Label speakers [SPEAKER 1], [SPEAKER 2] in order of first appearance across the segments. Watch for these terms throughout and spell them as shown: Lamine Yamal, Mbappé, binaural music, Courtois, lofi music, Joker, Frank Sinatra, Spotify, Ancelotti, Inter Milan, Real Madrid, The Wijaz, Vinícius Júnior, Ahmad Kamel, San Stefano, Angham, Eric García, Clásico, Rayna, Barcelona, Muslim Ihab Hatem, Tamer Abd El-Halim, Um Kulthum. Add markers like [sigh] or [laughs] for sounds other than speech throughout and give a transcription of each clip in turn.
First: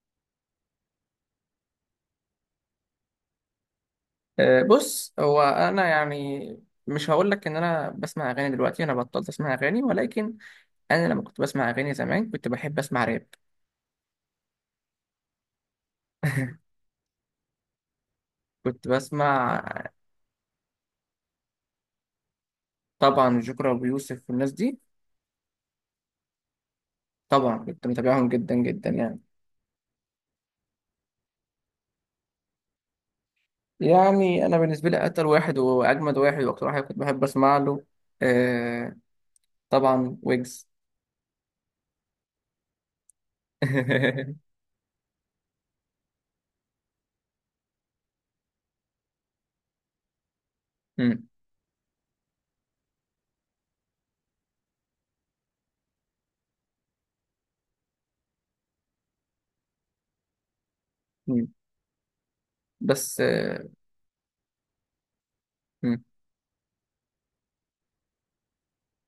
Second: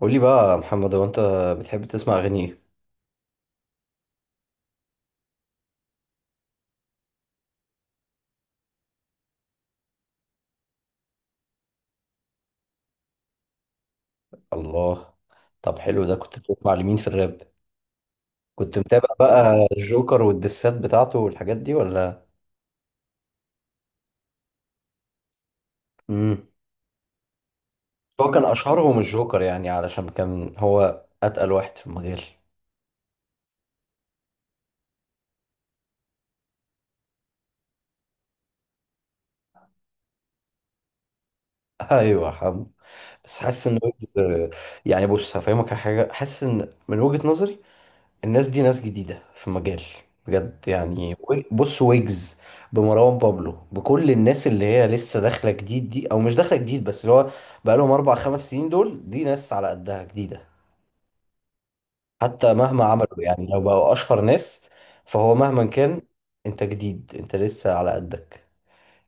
[SPEAKER 1] قولي بقى يا محمد، هو انت بتحب تسمع اغاني ايه؟
[SPEAKER 2] أه، بص هو انا يعني مش هقول لك ان انا بسمع اغاني دلوقتي. انا بطلت اسمع اغاني، ولكن انا لما كنت بسمع اغاني زمان كنت بحب اسمع راب.
[SPEAKER 1] الله. طب حلو، ده كنت بتسمع
[SPEAKER 2] [laughs]
[SPEAKER 1] لمين في الراب؟ كنت
[SPEAKER 2] كنت
[SPEAKER 1] متابع
[SPEAKER 2] بسمع
[SPEAKER 1] بقى الجوكر والدسات بتاعته والحاجات دي ولا؟
[SPEAKER 2] طبعا جوكر وابو يوسف والناس دي.
[SPEAKER 1] امم
[SPEAKER 2] طبعا كنت متابعهم
[SPEAKER 1] هو كان
[SPEAKER 2] جدا جدا،
[SPEAKER 1] اشهرهم
[SPEAKER 2] يعني.
[SPEAKER 1] الجوكر يعني علشان كان هو اتقل واحد في المجال.
[SPEAKER 2] يعني انا بالنسبه لي اتقل واحد واجمد واحد واكتر واحد كنت بحب اسمع له. أه، طبعا ويجز.
[SPEAKER 1] [laughs] ايوه يا حمو، بس حاسس ان ويجز
[SPEAKER 2] [laughs]
[SPEAKER 1] يعني. بص هفهمك على حاجه، حاسس ان من وجهه نظري الناس دي ناس جديدة في مجال، بجد يعني.
[SPEAKER 2] مم،
[SPEAKER 1] بص، ويجز، بمروان بابلو، بكل الناس اللي هي لسه داخلة جديد دي، أو مش داخلة جديد بس اللي هو بقالهم أربع خمس سنين. دول دي ناس على قدها جديدة،
[SPEAKER 2] مم.
[SPEAKER 1] حتى مهما
[SPEAKER 2] بس
[SPEAKER 1] عملوا يعني، لو
[SPEAKER 2] أه،
[SPEAKER 1] بقوا أشهر ناس، فهو مهما كان
[SPEAKER 2] مم.
[SPEAKER 1] أنت جديد، أنت لسه على قدك.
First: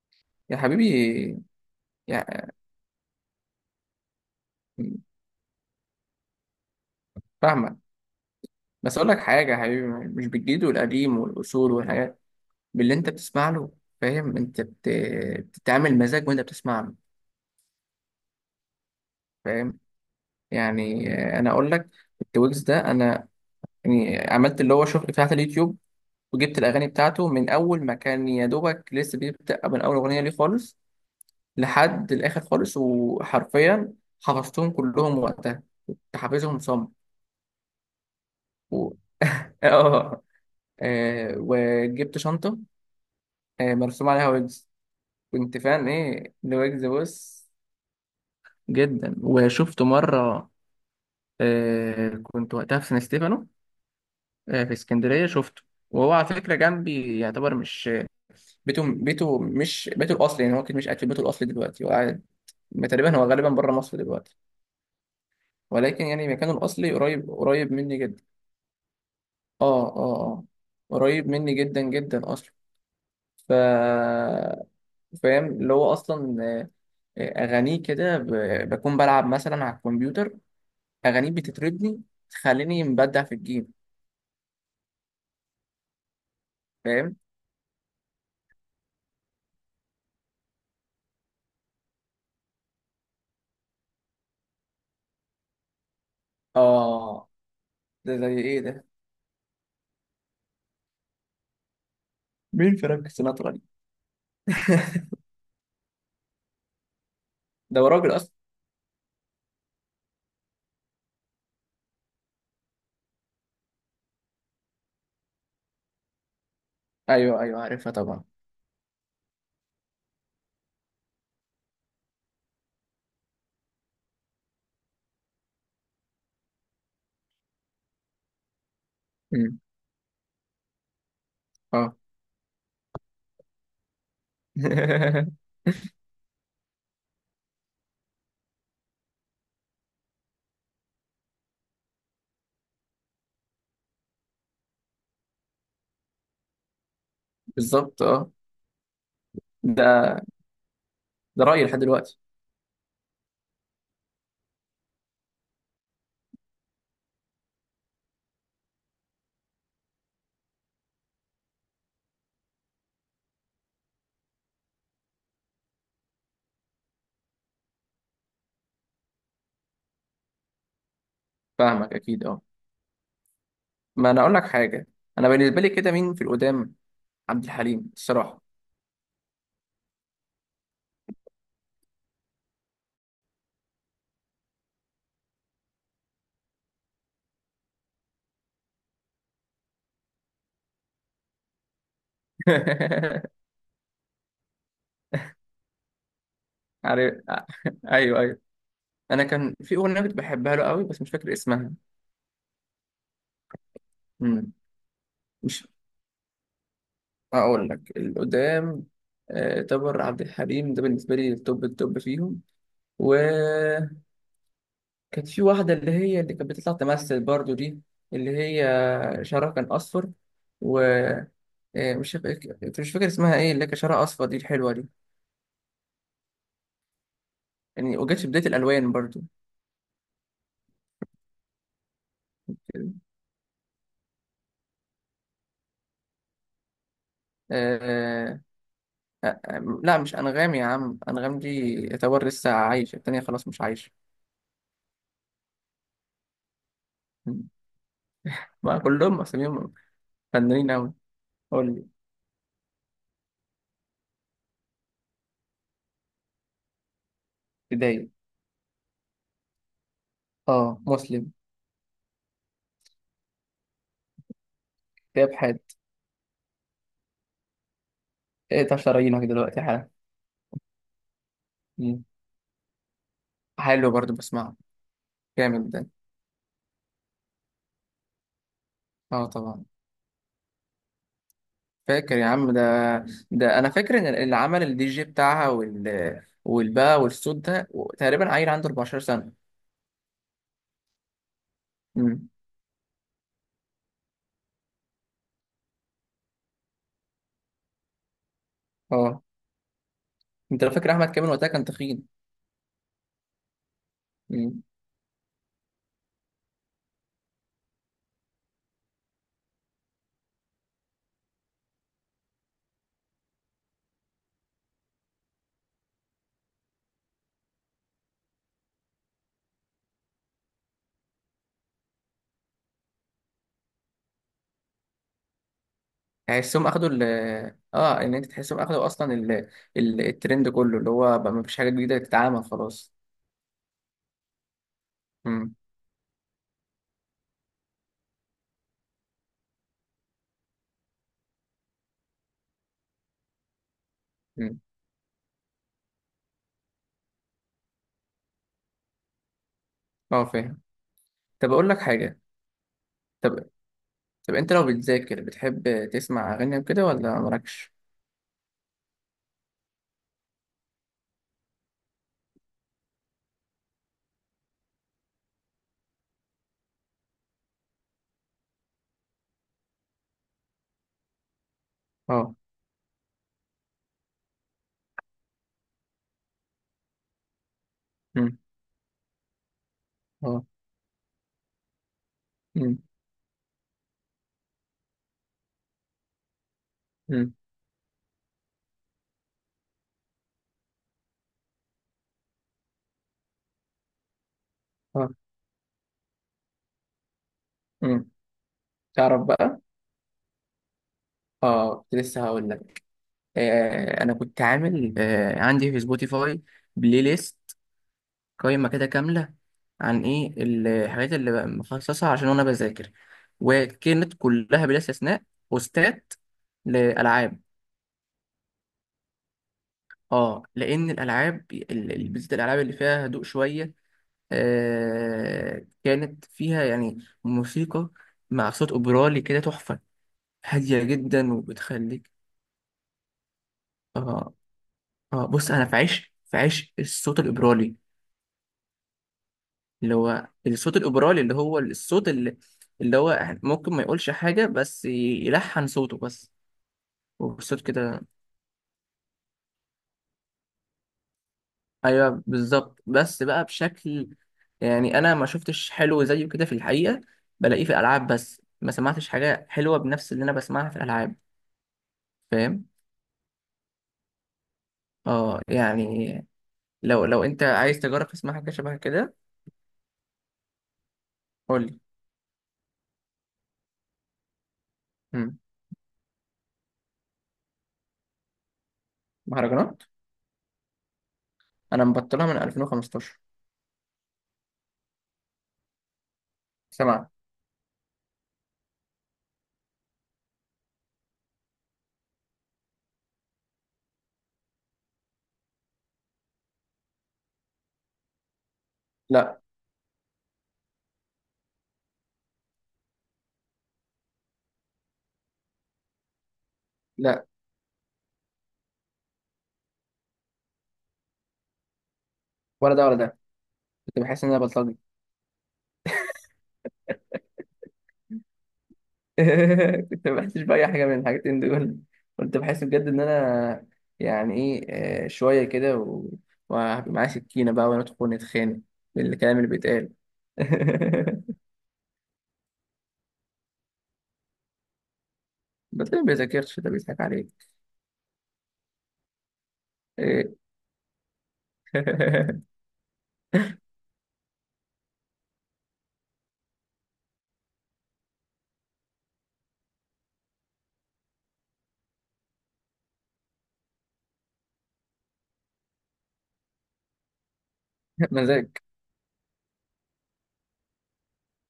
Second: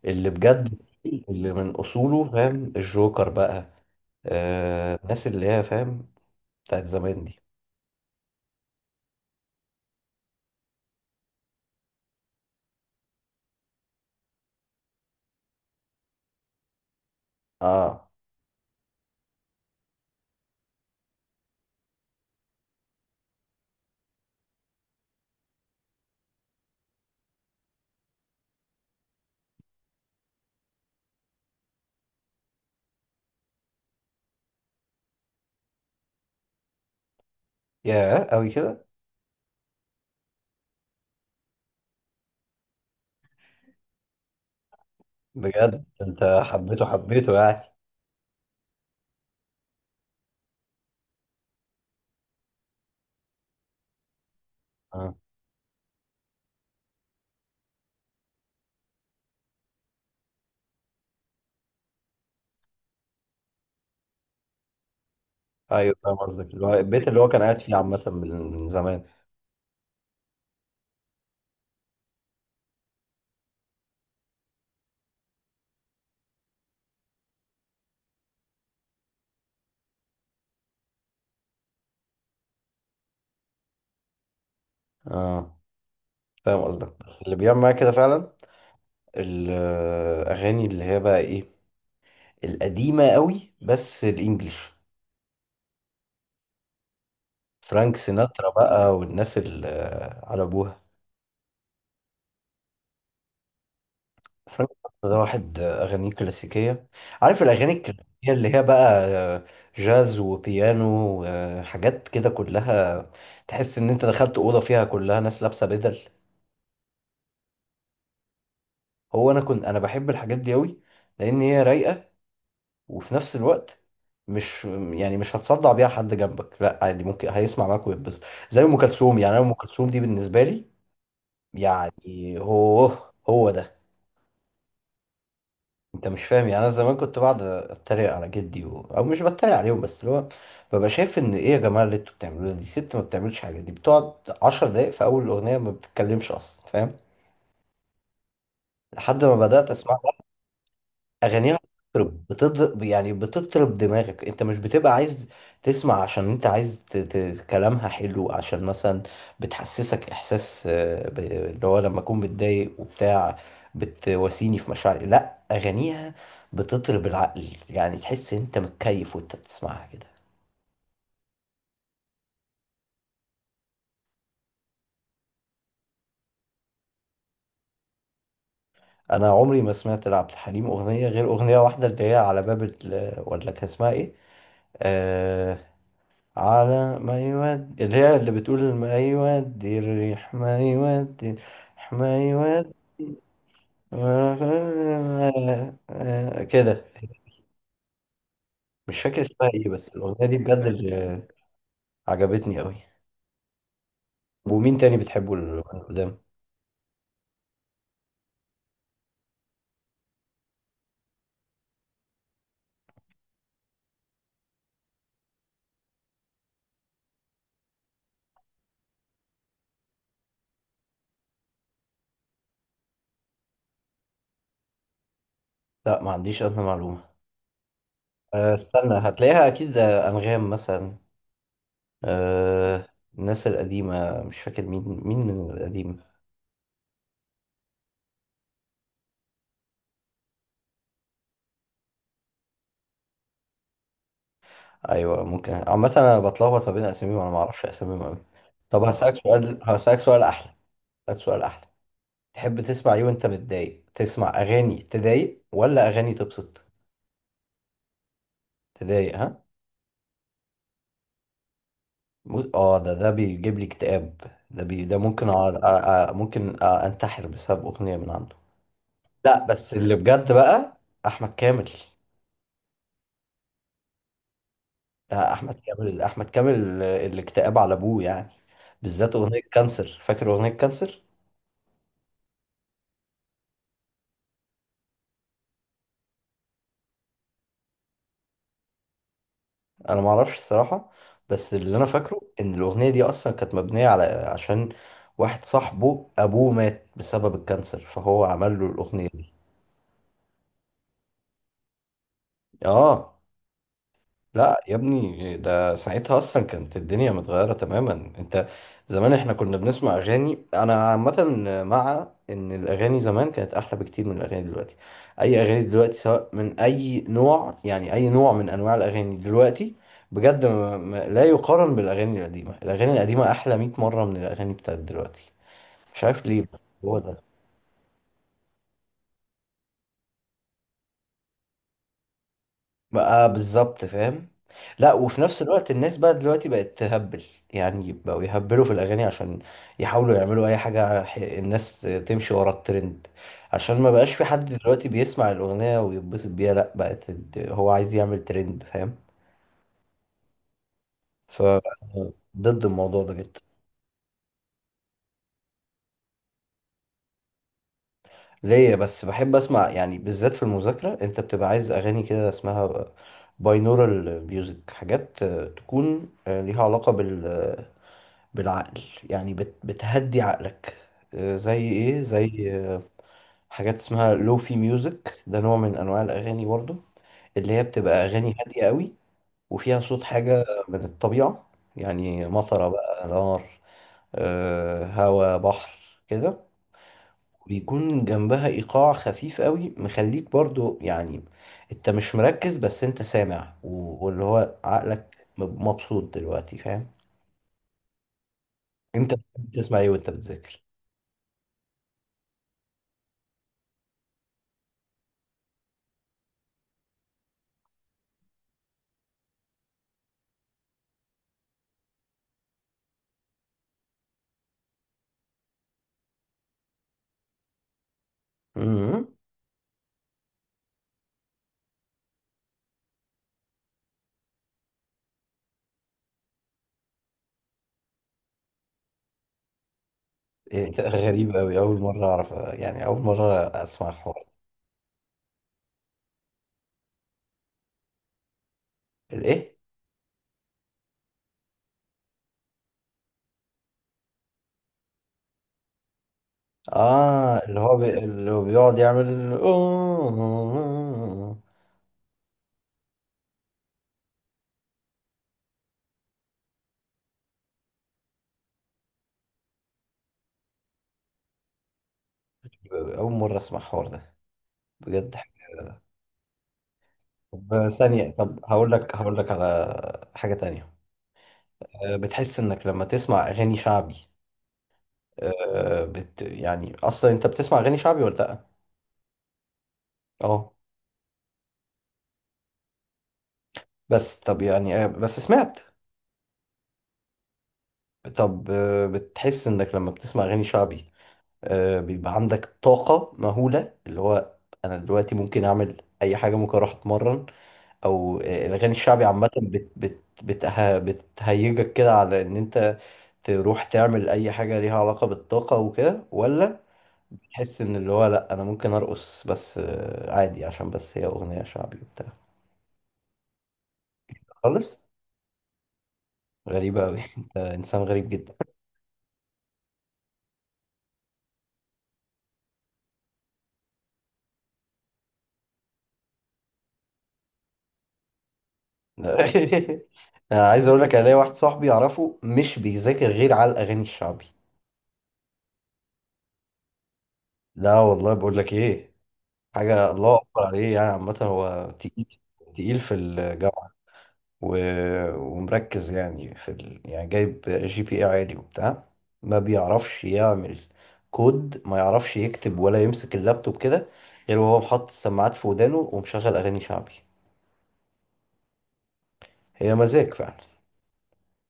[SPEAKER 1] اللي
[SPEAKER 2] يا
[SPEAKER 1] بجد،
[SPEAKER 2] حبيبي.
[SPEAKER 1] اللي من أصوله
[SPEAKER 2] يعني
[SPEAKER 1] فاهم الجوكر بقى، آه، الناس اللي هي فاهم بتاعت زمان دي.
[SPEAKER 2] فاهمك، بس اقول لك حاجه يا حبيبي، مش بالجديد والقديم والاصول والحاجات، باللي انت بتسمع له. فاهم؟ انت بتتعامل مزاج وانت بتسمع له.
[SPEAKER 1] اه،
[SPEAKER 2] فاهم؟ يعني آه، انا اقول لك، التويجز ده انا يعني عملت اللي هو شغل بتاعت اليوتيوب، وجبت الاغاني بتاعته من اول ما كان يا دوبك لسه بيبدا، من اول اغنيه ليه خالص لحد الاخر خالص، وحرفيا حفظتهم كلهم وقتها، حافظهم صم
[SPEAKER 1] يا أوي كده.
[SPEAKER 2] و... [laughs] اه. آه، وجبت شنطه آه، مرسوم عليها ويجز. كنت
[SPEAKER 1] بجد
[SPEAKER 2] فان
[SPEAKER 1] انت
[SPEAKER 2] ايه ذا
[SPEAKER 1] حبيته
[SPEAKER 2] ويجز،
[SPEAKER 1] حبيته
[SPEAKER 2] بص.
[SPEAKER 1] يعني.
[SPEAKER 2] جدا، وشفته مرة. آه، كنت وقتها في سان ستيفانو، آه، في
[SPEAKER 1] اه،
[SPEAKER 2] اسكندرية شفته. وهو على فكرة جنبي، يعتبر مش بيته، بيته مش بيته الأصلي. يعني هو كده مش قاعد في بيته الأصلي دلوقتي، وقاعد تقريبا هو غالبا بره مصر دلوقتي،
[SPEAKER 1] ايوه
[SPEAKER 2] ولكن
[SPEAKER 1] فاهم
[SPEAKER 2] يعني مكانه
[SPEAKER 1] قصدك، اللي هو
[SPEAKER 2] الأصلي
[SPEAKER 1] البيت اللي هو
[SPEAKER 2] قريب
[SPEAKER 1] كان قاعد
[SPEAKER 2] قريب
[SPEAKER 1] فيه
[SPEAKER 2] مني
[SPEAKER 1] عامة
[SPEAKER 2] جدا.
[SPEAKER 1] من زمان.
[SPEAKER 2] اه اه. اه، قريب مني جدا جدا أصلا. ف فاهم اللي هو أصلا أغانيه كده بكون بلعب مثلا على الكمبيوتر، أغانيه بتطربني، تخليني مبدع في الجيم.
[SPEAKER 1] اه فاهم قصدك،
[SPEAKER 2] فاهم؟
[SPEAKER 1] بس اللي بيعمل معايا كده فعلا الأغاني اللي هي بقى ايه، القديمة قوي بس الإنجليش.
[SPEAKER 2] آه.
[SPEAKER 1] فرانك
[SPEAKER 2] ده زي
[SPEAKER 1] سيناترا
[SPEAKER 2] إيه ده؟
[SPEAKER 1] بقى والناس اللي على أبوها.
[SPEAKER 2] مين فرانك سيناترا دي؟
[SPEAKER 1] فرانك سيناترا
[SPEAKER 2] [laughs]
[SPEAKER 1] ده واحد أغانيه كلاسيكية، عارف الأغاني
[SPEAKER 2] ده هو راجل
[SPEAKER 1] الكلاسيكية
[SPEAKER 2] أصلا.
[SPEAKER 1] اللي هي بقى جاز وبيانو وحاجات كده كلها، تحس إن أنت دخلت أوضة فيها كلها ناس لابسة بدل.
[SPEAKER 2] أيوه أيوه، عارفها طبعا.
[SPEAKER 1] هو انا كنت بحب الحاجات دي قوي، لان هي رايقه، وفي نفس الوقت مش يعني مش هتصدع بيها حد جنبك، لا عادي، ممكن هيسمع معاك ويتبسط. زي ام كلثوم، يعني انا ام
[SPEAKER 2] أمم،
[SPEAKER 1] كلثوم دي بالنسبه لي يعني،
[SPEAKER 2] آه.
[SPEAKER 1] هو هو ده.
[SPEAKER 2] [laughs]
[SPEAKER 1] انت مش فاهم يعني، انا زمان كنت بقعد اتريق على جدي او مش بتريق عليهم، بس اللي هو ببقى شايف ان ايه يا جماعه اللي انتوا بتعملوه ده؟ دي ست ما بتعملش حاجه، دي بتقعد 10 دقايق في اول الاغنيه ما بتتكلمش اصلا، فاهم؟
[SPEAKER 2] بالظبط آه.
[SPEAKER 1] لحد ما بدات اسمع
[SPEAKER 2] ده ده
[SPEAKER 1] اغانيها،
[SPEAKER 2] رأيي لحد دلوقتي.
[SPEAKER 1] بتطرب، بتضرب يعني، بتطرب دماغك. انت مش بتبقى عايز تسمع عشان انت عايز كلامها حلو، عشان مثلا بتحسسك احساس اللي هو لما اكون متضايق وبتاع بتواسيني في مشاعري. لا، اغانيها بتطرب العقل، يعني تحس انت متكيف وانت بتسمعها كده.
[SPEAKER 2] فاهمك أكيد آه. ما أنا أقول لك حاجة، أنا بالنسبة لي كده مين في القدام؟ عبد الحليم الصراحة.
[SPEAKER 1] انا عمري ما سمعت لعبد الحليم اغنيه غير اغنيه واحده، اللي هي على باب ولا كان اسمها ايه، آه... على ما يودي، اللي هي اللي بتقول ما يودي الريح، ما يودي الريح، ما يودي
[SPEAKER 2] [laughs]
[SPEAKER 1] كده.
[SPEAKER 2] عارف. أيوه أيوه.
[SPEAKER 1] مش فاكر
[SPEAKER 2] أنا
[SPEAKER 1] اسمها
[SPEAKER 2] كان
[SPEAKER 1] ايه،
[SPEAKER 2] في
[SPEAKER 1] بس
[SPEAKER 2] أغنية كنت
[SPEAKER 1] الأغنية دي
[SPEAKER 2] بحبها
[SPEAKER 1] بجد
[SPEAKER 2] له قوي بس مش
[SPEAKER 1] اللي
[SPEAKER 2] فاكر اسمها.
[SPEAKER 1] عجبتني قوي.
[SPEAKER 2] أمم.
[SPEAKER 1] ومين تاني بتحبه
[SPEAKER 2] مش.
[SPEAKER 1] القدام؟
[SPEAKER 2] هقول لك القدام. آه، تامر عبد الحليم ده بالنسبة لي التوب التوب فيهم. وكانت في واحدة اللي هي اللي كانت بتطلع تمثل برضو دي، اللي هي شعرها كان أصفر. ومش فاكر مش فاكر اسمها ايه، اللي كان شعرها أصفر دي، الحلوة دي.
[SPEAKER 1] لا ما عنديش أدنى معلومة.
[SPEAKER 2] يعني وجت في بداية
[SPEAKER 1] أه،
[SPEAKER 2] الألوان
[SPEAKER 1] استنى
[SPEAKER 2] برضو.
[SPEAKER 1] هتلاقيها أكيد، آه، أنغام مثلا، أه، الناس القديمة، مش فاكر مين مين من القديم.
[SPEAKER 2] آه، لا، مش أنغام يا عم. أنغام دي يعتبر لسه عايشة. التانية خلاص مش عايشة.
[SPEAKER 1] أيوة ممكن، عامة أنا بتلخبط ما بين أساميهم، أنا ما أعرفش
[SPEAKER 2] [laughs]
[SPEAKER 1] أساميهم أوي.
[SPEAKER 2] ما
[SPEAKER 1] طب هسألك
[SPEAKER 2] كلهم
[SPEAKER 1] سؤال
[SPEAKER 2] أساميهم
[SPEAKER 1] هسألك سؤال أحلى.
[SPEAKER 2] فنانين أوي.
[SPEAKER 1] طب سؤال أحلى،
[SPEAKER 2] قول لي.
[SPEAKER 1] تحب تسمع إيه وأنت متضايق؟ تسمع أغاني تضايق ولا أغاني تبسط؟
[SPEAKER 2] بداية
[SPEAKER 1] تضايق ها.
[SPEAKER 2] اه مسلم،
[SPEAKER 1] آه، ده بيجيب لي اكتئاب، ده ممكن
[SPEAKER 2] إيهاب حاتم.
[SPEAKER 1] ممكن أنتحر بسبب أغنية من عنده.
[SPEAKER 2] 19 راينه
[SPEAKER 1] لا
[SPEAKER 2] دلوقتي
[SPEAKER 1] بس
[SPEAKER 2] حالا.
[SPEAKER 1] اللي بجد بقى أحمد كامل.
[SPEAKER 2] مم. حلو برضو، بسمعه.
[SPEAKER 1] لا، أحمد
[SPEAKER 2] جامد ده.
[SPEAKER 1] كامل، أحمد كامل آه، الاكتئاب على أبوه يعني، بالذات
[SPEAKER 2] اه
[SPEAKER 1] أغنية
[SPEAKER 2] طبعا.
[SPEAKER 1] كانسر، فاكر أغنية كانسر؟
[SPEAKER 2] فاكر يا عم ده. ده انا فاكر ان اللي عمل الدي جي بتاعها وال والبا والصوت ده تقريبا عيل عنده 14 سنه.
[SPEAKER 1] انا ما اعرفش الصراحه، بس اللي انا فاكره
[SPEAKER 2] امم.
[SPEAKER 1] ان الاغنيه دي اصلا كانت مبنيه على عشان واحد صاحبه ابوه مات بسبب الكانسر، فهو عمل له الاغنيه
[SPEAKER 2] اه،
[SPEAKER 1] دي.
[SPEAKER 2] انت لو فاكر احمد كامل وقتها كان تخين.
[SPEAKER 1] اه. لا
[SPEAKER 2] امم.
[SPEAKER 1] يا ابني، ده ساعتها اصلا كانت الدنيا متغيره تماما. انت زمان احنا كنا بنسمع اغاني انا عامه، مع ان الاغاني زمان كانت احلى بكتير من الاغاني دلوقتي. اي اغاني دلوقتي سواء من اي نوع، يعني اي نوع من انواع الاغاني دلوقتي بجد لا يقارن بالاغاني القديمه. الاغاني القديمه احلى 100 مره من الاغاني بتاعت دلوقتي، مش عارف ليه، بس
[SPEAKER 2] تحسهم اخدوا
[SPEAKER 1] هو
[SPEAKER 2] ال...
[SPEAKER 1] ده.
[SPEAKER 2] اه، ان انت تحسهم اخدوا اصلا ال... ال... الترند كله، اللي هو بقى مفيش حاجه جديده تتعمل خلاص.
[SPEAKER 1] بقى بالظبط، فاهم. لا، وفي نفس
[SPEAKER 2] امم.
[SPEAKER 1] الوقت الناس بقى دلوقتي بقت تهبل، يعني بقوا يهبلوا في الأغاني عشان يحاولوا يعملوا أي حاجة، الناس تمشي ورا الترند، عشان ما بقاش في حد
[SPEAKER 2] امم.
[SPEAKER 1] دلوقتي بيسمع الأغنية ويتبسط بيها، لا بقت هو عايز يعمل ترند، فاهم؟
[SPEAKER 2] اه، فاهم.
[SPEAKER 1] ف
[SPEAKER 2] طب اقول لك حاجه.
[SPEAKER 1] [laughs] ضد الموضوع ده جدا.
[SPEAKER 2] طب طب انت لو بتذاكر بتحب تسمع اغاني وكده ولا مالكش.
[SPEAKER 1] ليه بس؟ بحب أسمع يعني، بالذات في المذاكرة أنت بتبقى عايز أغاني كده، اسمها باينورال ميوزك، حاجات آه، تكون آه، ليها علاقة بالسمع، بالعقل، يعني بتهدي عقلك، آه، زي ايه،
[SPEAKER 2] اه.
[SPEAKER 1] زي آه، حاجات اسمها لوفي ميوزك، ده نوع من انواع الاغاني برضو، اللي هي بتبقى اغاني
[SPEAKER 2] مم.
[SPEAKER 1] هاديه قوي، وفيها صوت حاجه
[SPEAKER 2] اه.
[SPEAKER 1] من الطبيعه، يعني مطره
[SPEAKER 2] مم.
[SPEAKER 1] بقى، نار، آه، هوا، بحر كده.
[SPEAKER 2] مم.
[SPEAKER 1] بيكون جنبها ايقاع خفيف قوي، مخليك برضو يعني انت مش مركز، بس انت سامع واللي هو
[SPEAKER 2] اه.
[SPEAKER 1] عقلك مبسوط دلوقتي، فاهم؟
[SPEAKER 2] مم.
[SPEAKER 1] انت
[SPEAKER 2] تعرف بقى.
[SPEAKER 1] بتسمع ايه وانت بتذاكر؟
[SPEAKER 2] اه، كنت لسه هقول لك. آه، انا كنت عامل آه عندي في سبوتيفاي بلاي ليست، قائمه كده كامله، عن ايه الحاجات اللي بقى مخصصها عشان وانا بذاكر. وكانت كلها بلا استثناء بوستات لالعاب.
[SPEAKER 1] مم.
[SPEAKER 2] اه، لان الالعاب بالذات الالعاب اللي فيها هدوء شويه، آه، كانت فيها يعني موسيقى مع صوت اوبرالي كده تحفه،
[SPEAKER 1] إيه [laughs]
[SPEAKER 2] هادية
[SPEAKER 1] ده
[SPEAKER 2] جدا،
[SPEAKER 1] غريب أوي، أول مرة
[SPEAKER 2] وبتخليك.
[SPEAKER 1] أعرف يعني، أول مرة أسمع الحوار.
[SPEAKER 2] اه. اه، بص، انا في عشق، في عشق الصوت الاوبرالي.
[SPEAKER 1] الإيه؟
[SPEAKER 2] اللي هو الصوت الاوبرالي، اللي هو الصوت اللي، اللي هو ممكن ما يقولش حاجة بس يلحن صوته بس.
[SPEAKER 1] آه،
[SPEAKER 2] والصوت كده.
[SPEAKER 1] اللي هو بيقعد يعمل أوه.
[SPEAKER 2] ايوه بالظبط، بس بقى بشكل، يعني انا ما شفتش حلو زيه كده في الحقيقة، بلاقيه في الالعاب بس ما سمعتش حاجة حلوة بنفس اللي انا بسمعها في الالعاب. فاهم؟
[SPEAKER 1] أول مرة أسمع الحوار ده بجد.
[SPEAKER 2] اه، يعني لو انت
[SPEAKER 1] طب
[SPEAKER 2] عايز تجرب
[SPEAKER 1] ثانية،
[SPEAKER 2] تسمع
[SPEAKER 1] طب
[SPEAKER 2] حاجة
[SPEAKER 1] هقول
[SPEAKER 2] شبه
[SPEAKER 1] لك
[SPEAKER 2] كده.
[SPEAKER 1] هقول لك على حاجة تانية.
[SPEAKER 2] قول لي.
[SPEAKER 1] آه، بتحس إنك لما تسمع أغاني شعبي،
[SPEAKER 2] مم.
[SPEAKER 1] آه، يعني أصلا أنت بتسمع أغاني شعبي ولا لأ؟
[SPEAKER 2] مهرجانات.
[SPEAKER 1] أه.
[SPEAKER 2] انا مبطلها من 2015.
[SPEAKER 1] بس طب يعني آه، بس سمعت.
[SPEAKER 2] سمع.
[SPEAKER 1] طب آه، بتحس إنك لما بتسمع أغاني شعبي، آه، بيبقى عندك طاقة مهولة، اللي هو أنا دلوقتي ممكن أعمل أي حاجة، ممكن أروح أتمرن، أو آه، الأغاني الشعبي عامة
[SPEAKER 2] لا.
[SPEAKER 1] بت بت بتها بتهيجك كده على إن أنت تروح تعمل أي حاجة ليها علاقة بالطاقة وكده، ولا
[SPEAKER 2] لا،
[SPEAKER 1] تحس إن اللي هو لأ أنا ممكن أرقص بس، آه، عادي عشان بس هي أغنية شعبي وبتاع؟
[SPEAKER 2] ولا ده ولا ده. كنت بحس ان انا بلطجي.
[SPEAKER 1] خالص. غريبة أوي، [laughs] أنت إنسان غريب جدا.
[SPEAKER 2] [laughs] كنت ما بحسش باي حاجه من الحاجتين دول. كنت بحس بجد ان انا يعني ايه، آه، شويه كده وهبقى معايا سكينه بقى، وندخل نتخانق بالكلام اللي
[SPEAKER 1] [laughs]
[SPEAKER 2] بيتقال. [laughs]
[SPEAKER 1] أنا عايز أقول لك، أنا ليا واحد صاحبي أعرفه مش بيذاكر غير على الأغاني الشعبي.
[SPEAKER 2] ده تلاقيه ما بيذاكرش، ده بيضحك عليك.
[SPEAKER 1] لا والله، بقول لك ايه، حاجة
[SPEAKER 2] [laughs]
[SPEAKER 1] الله
[SPEAKER 2] إيه.
[SPEAKER 1] أكبر عليه، يعني عامة هو تقيل، تقيل في الجامعة، و... ومركز يعني في يعني جايب GPA عالي وبتاع، ما بيعرفش يعمل كود، ما يعرفش يكتب ولا يمسك اللابتوب كده غير وهو محط السماعات في ودانه ومشغل أغاني شعبي.
[SPEAKER 2] مزاج.
[SPEAKER 1] هي مزاج فعلا.